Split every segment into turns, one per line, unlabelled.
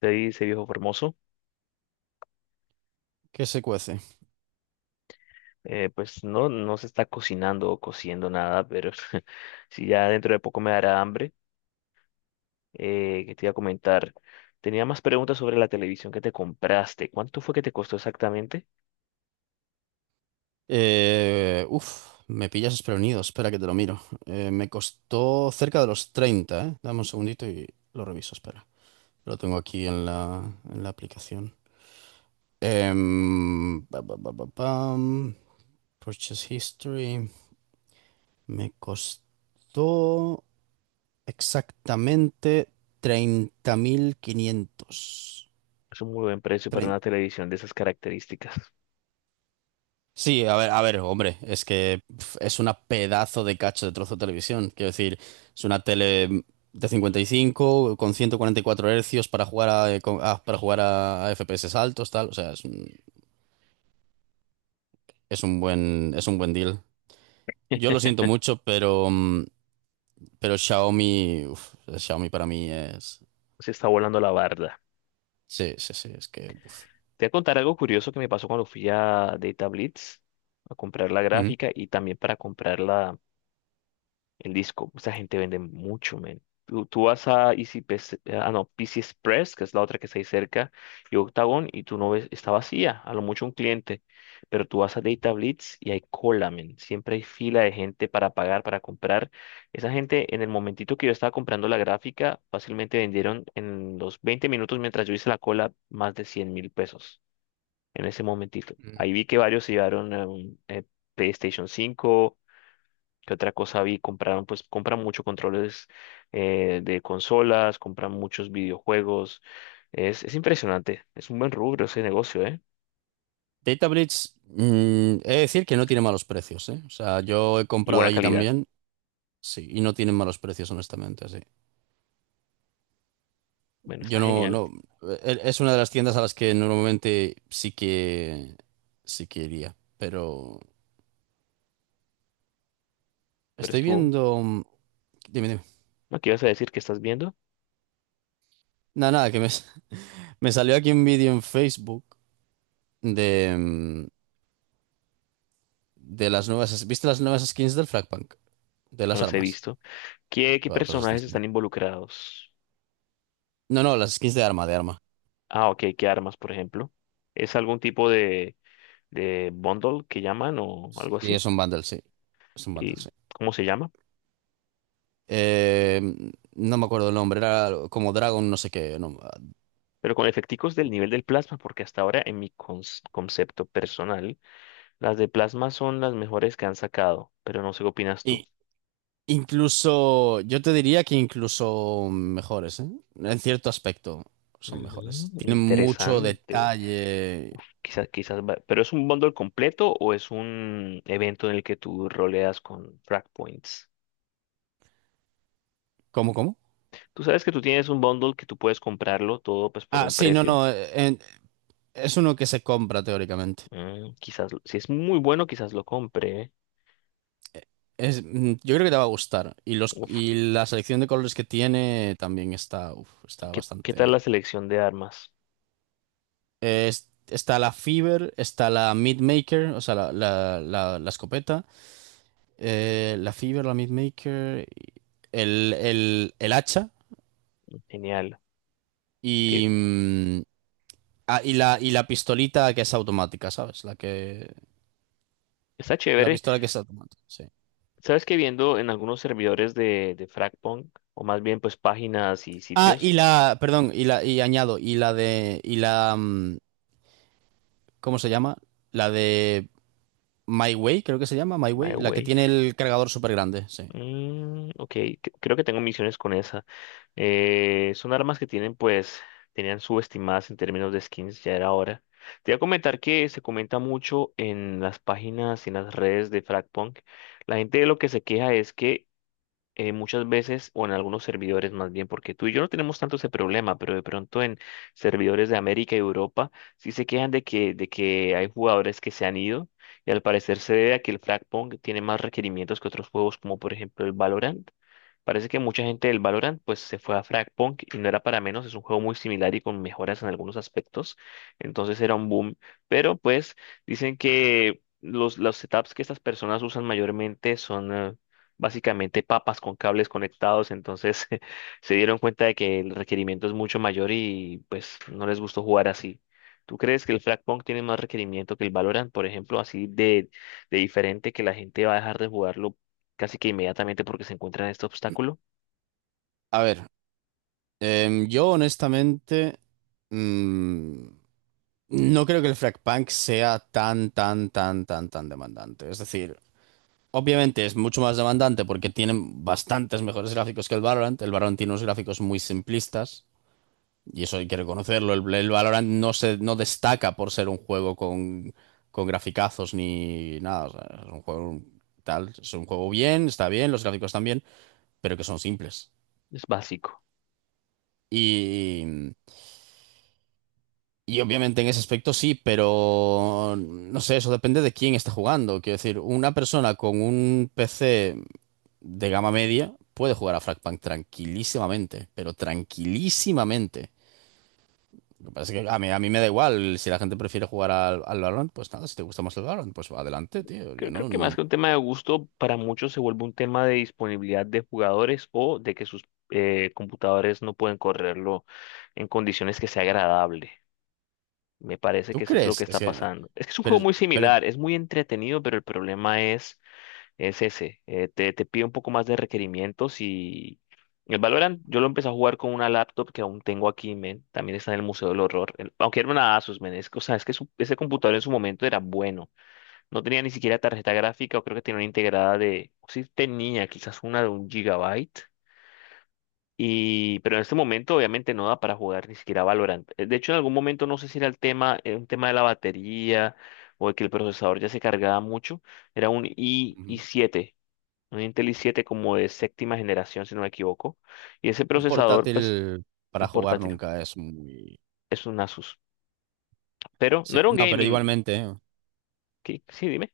Te dice viejo formoso.
¿Qué se cuece?
Pues no, no se está cocinando o cociendo nada, pero si ya dentro de poco me dará hambre. Que te iba a comentar. Tenía más preguntas sobre la televisión que te compraste. ¿Cuánto fue que te costó exactamente?
Me pillas desprevenido. Espera que te lo miro. Me costó cerca de los 30. ¿Eh? Dame un segundito y lo reviso. Espera. Lo tengo aquí en la aplicación. Em, pa, pa, pa, pa, pam. Purchase history. Me costó exactamente 30.500.
Es un muy buen precio para una televisión de esas características.
Sí, a ver, hombre, es que pf, es una pedazo de cacho de trozo de televisión. Quiero decir, es una tele de 55 con 144 Hz para jugar a, para jugar a FPS altos, tal. O sea, es un buen deal. Yo lo siento mucho, pero, mm, pero Xiaomi, uf, Xiaomi para mí es,
Se está volando la barda.
sí, sí, sí, es que, uf.
Te voy a contar algo curioso que me pasó cuando fui a Data Blitz a comprar la
Ujú.
gráfica y también para comprar en disco. Esa gente vende mucho, men. Tú vas a Easy PC, ah, no, PC Express, que es la otra que está ahí cerca, y Octagon, y tú no ves, está vacía, a lo mucho un cliente. Pero tú vas a Data Blitz y hay cola, men. Siempre hay fila de gente para pagar, para comprar. Esa gente, en el momentito que yo estaba comprando la gráfica, fácilmente vendieron en los 20 minutos mientras yo hice la cola más de 100.000 pesos. En ese momentito
Ujú.
ahí vi que varios se llevaron PlayStation 5. ¿Qué otra cosa vi? Compraron, pues compran mucho controles de consolas, compran muchos videojuegos. Es impresionante. Es un buen rubro ese negocio, ¿eh?
DataBridge, mm, he de decir que no tiene malos precios, ¿eh? O sea, yo he
Y
comprado
buena
allí
calidad.
también, sí, y no tienen malos precios, honestamente, sí.
Bueno,
Yo
está
no,
genial.
no, e- e, es una de las tiendas a las que normalmente sí que iría, pero
Pero
estoy
estuvo.
viendo, mm, dime, dime.
¿No? ¿Qué ibas a decir? ¿Qué estás viendo?
Nada, nada, que me, me salió aquí un vídeo en Facebook de, mm, de las nuevas, ¿viste las nuevas skins del Fragpunk? De
No
las
los he
armas.
visto. ¿Qué
Vale, pues las
personajes
skins.
están involucrados?
No, no, las skins de arma, de arma.
Ah, ok. ¿Qué armas, por ejemplo? ¿Es algún tipo de, bundle que llaman o
Sí,
algo así?
es un bundle, sí. Es un bundle,
¿Y
sí.
cómo se llama?
Eh, no me acuerdo el nombre, era como Dragon, no sé qué.
Pero con efecticos del nivel del plasma, porque hasta ahora en mi concepto personal, las de plasma son las mejores que han sacado, pero no sé qué opinas tú.
Incluso, yo te diría que incluso mejores, ¿eh? En cierto aspecto son
Ujú,
mejores. Tienen mucho
interesante.
detalle.
Quizás, quizás, pero ¿es un bundle completo o es un evento en el que tú roleas con frag points?
¿Cómo, cómo?
Tú sabes que tú tienes un bundle que tú puedes comprarlo todo pues por
Ah,
un
sí, no,
precio.
no. Es uno que se compra teóricamente.
Quizás, si es muy bueno, quizás lo compre, ¿eh?
Es, mm, yo creo que te va a gustar. Y los,
Uf,
y la selección de colores que tiene también está, uf, está
¿qué tal
bastante.
la selección de armas?
Está la Fever, está la Mid Maker, o sea, la escopeta. La Fever, la Mid Maker, el hacha.
Genial. Ti-
Y, mm, y la pistolita que es automática, ¿sabes?
Está
La
chévere.
pistola que es automática, sí.
Sabes que viendo en algunos servidores de, Fragpunk, o más bien pues páginas y
Ah, y
sitios,
la, perdón, y añado, y la, mm, ¿cómo se llama? La de My Way, creo que se llama, My Way, la que
MyWay.
tiene el cargador súper grande, sí.
Ok, creo que tengo misiones con esa. Son armas que tienen, pues, tenían subestimadas en términos de skins, ya era hora. Te voy a comentar que se comenta mucho en las páginas y en las redes de Fragpunk. La gente de lo que se queja es que muchas veces, o en algunos servidores más bien, porque tú y yo no tenemos tanto ese problema, pero de pronto en servidores de América y Europa sí se quejan de que hay jugadores que se han ido, y al parecer se debe a que el Fragpong tiene más requerimientos que otros juegos, como por ejemplo el Valorant. Parece que mucha gente del Valorant pues se fue a Fragpunk y no era para menos, es un juego muy similar y con mejoras en algunos aspectos, entonces era un boom, pero pues dicen que los setups que estas personas usan mayormente son básicamente papas con cables conectados, entonces se dieron cuenta de que el requerimiento es mucho mayor y pues no les gustó jugar así. ¿Tú crees que el Fragpunk tiene más requerimiento que el Valorant, por ejemplo, así de diferente que la gente va a dejar de jugarlo casi que inmediatamente porque se encuentra en este obstáculo?
A ver, yo honestamente, mm, no creo que el Frag Punk sea tan, tan, tan, tan, tan demandante. Es decir, obviamente es mucho más demandante porque tienen bastantes mejores gráficos que el Valorant. El Valorant tiene unos gráficos muy simplistas y eso hay que reconocerlo. El Valorant no destaca por ser un juego con graficazos ni nada. O sea, es un juego tal, es un juego bien, está bien, los gráficos están bien, pero que son simples.
Es básico.
Y, y obviamente en ese aspecto sí, pero no sé, eso depende de quién está jugando. Quiero decir, una persona con un PC de gama media puede jugar a Frostpunk tranquilísimamente, pero tranquilísimamente. Lo que pasa es que a mí me da igual. Si la gente prefiere jugar al, al Valorant, pues nada, si te gusta más el Valorant, pues adelante, tío. Yo
Creo, creo que
no.
más que un tema de gusto, para muchos se vuelve un tema de disponibilidad de jugadores o de que sus computadores no pueden correrlo en condiciones que sea agradable. Me parece
¿Tú
que eso es lo
crees?
que
Es
está
que.
pasando. Es que es un juego
Pero,
muy
pero
similar, es muy entretenido, pero el problema es ese. Te pide un poco más de requerimientos, y el Valorant yo lo empecé a jugar con una laptop que aún tengo aquí, men. También está en el Museo del Horror. Aunque era una Asus, men. Que, o sea, es que ese computador en su momento era bueno. No tenía ni siquiera tarjeta gráfica, o creo que tenía una integrada de. Sí tenía quizás una de 1 GB. Pero en este momento obviamente no da para jugar ni siquiera Valorant. De hecho, en algún momento no sé si era el tema, un tema de la batería o de que el procesador ya se cargaba mucho. Era un i
mm,
i7, un Intel i7 como de séptima generación, si no me equivoco. Y ese
un
procesador, pues,
portátil
un
para jugar
portátil,
nunca es muy.
es un Asus. Pero no
Sí.
era un
No, pero
gaming.
igualmente. ¿Eh?
¿Qué? Sí, dime,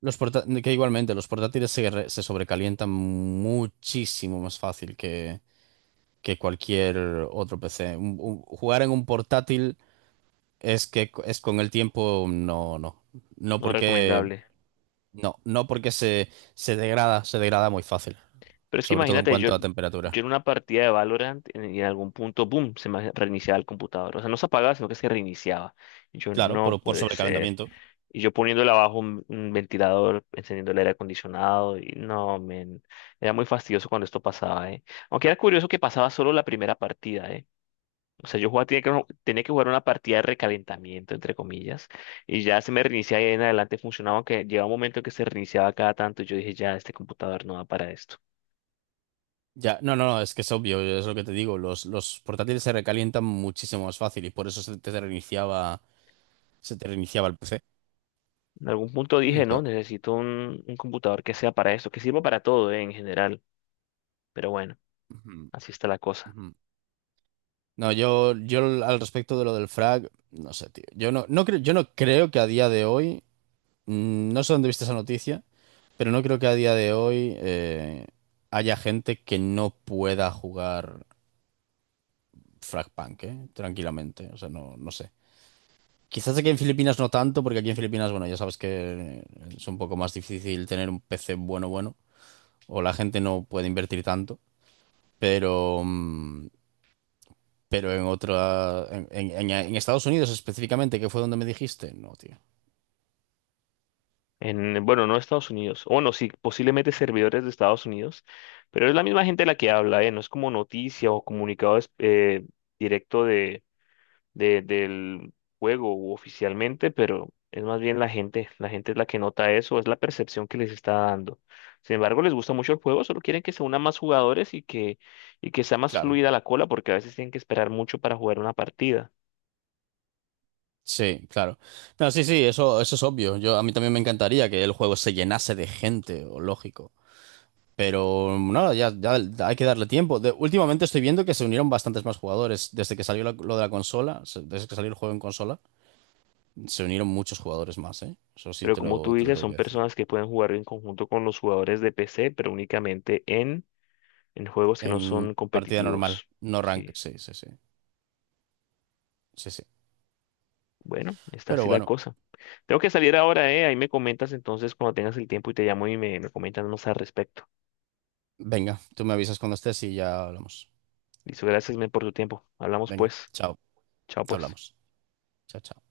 Que igualmente, los portátiles se sobrecalientan muchísimo más fácil que cualquier otro PC. Jugar en un portátil es que es con el tiempo, no, no. No
no
porque,
recomendable.
no, no porque se, se degrada muy fácil,
Pero es que
sobre todo en
imagínate, yo,
cuanto a temperatura.
yo en una partida de Valorant, en algún punto, boom, se me reiniciaba el computador. O sea, no se apagaba, sino que se reiniciaba. Y yo,
Claro,
no
por
puede ser.
sobrecalentamiento.
Y yo poniéndole abajo un, ventilador, encendiendo el aire acondicionado, y no, men, era muy fastidioso cuando esto pasaba, ¿eh? Aunque era curioso que pasaba solo la primera partida, ¿eh? O sea, yo jugaba, tenía que jugar una partida de recalentamiento, entre comillas, y ya se me reiniciaba y en adelante funcionaba, aunque llegaba un momento en que se reiniciaba cada tanto, y yo dije, ya, este computador no va para esto.
Ya, no, no, no, es que es obvio, es lo que te digo, los portátiles se recalientan muchísimo más fácil y por eso se te reiniciaba el PC.
En algún punto dije, no,
Entonces,
necesito un computador que sea para esto, que sirva para todo, en general. Pero bueno,
ujú,
así está la cosa.
ujú. No, yo al respecto de lo del frag, no sé, tío. Yo no creo que a día de hoy. Mm, no sé dónde viste esa noticia, pero no creo que a día de hoy haya gente que no pueda jugar Fragpunk, ¿eh? Tranquilamente. O sea, no, no sé. Quizás aquí en Filipinas no tanto, porque aquí en Filipinas, bueno, ya sabes que es un poco más difícil tener un PC bueno, o la gente no puede invertir tanto, pero, mm, pero en otra, en Estados Unidos específicamente, que fue donde me dijiste, no, tío.
Bueno, no Estados Unidos. O no, sí, posiblemente servidores de Estados Unidos. Pero es la misma gente la que habla, no es como noticia o comunicado directo de, del juego u oficialmente, pero es más bien la gente. La gente es la que nota eso, es la percepción que les está dando. Sin embargo, les gusta mucho el juego, solo quieren que se unan más jugadores, y que sea más
Claro.
fluida la cola, porque a veces tienen que esperar mucho para jugar una partida.
Sí, claro. No, sí, sí, eso es obvio. Yo, a mí también me encantaría que el juego se llenase de gente, o lógico. Pero nada, ya, ya hay que darle tiempo. Últimamente estoy viendo que se unieron bastantes más jugadores. Desde que salió la- Lo de la consola, desde que salió el juego en consola, se unieron muchos jugadores más, ¿eh? Eso sí
Pero como tú
te lo
dices,
tengo
son
que decir.
personas que pueden jugar en conjunto con los jugadores de PC, pero únicamente en, juegos que no
En
son
partida normal,
competitivos.
no
Sí,
ranked, sí, sí, sí. Sí, sí.
bueno, está
Pero
así la
bueno,
cosa. Tengo que salir ahora, ¿eh? Ahí me comentas entonces cuando tengas el tiempo y te llamo y me, comentas más al respecto.
venga, tú me avisas cuando estés y ya hablamos.
Listo, gracias, men, por tu tiempo. Hablamos
Venga,
pues.
chao,
Chao, pues.
hablamos. Chao, chao.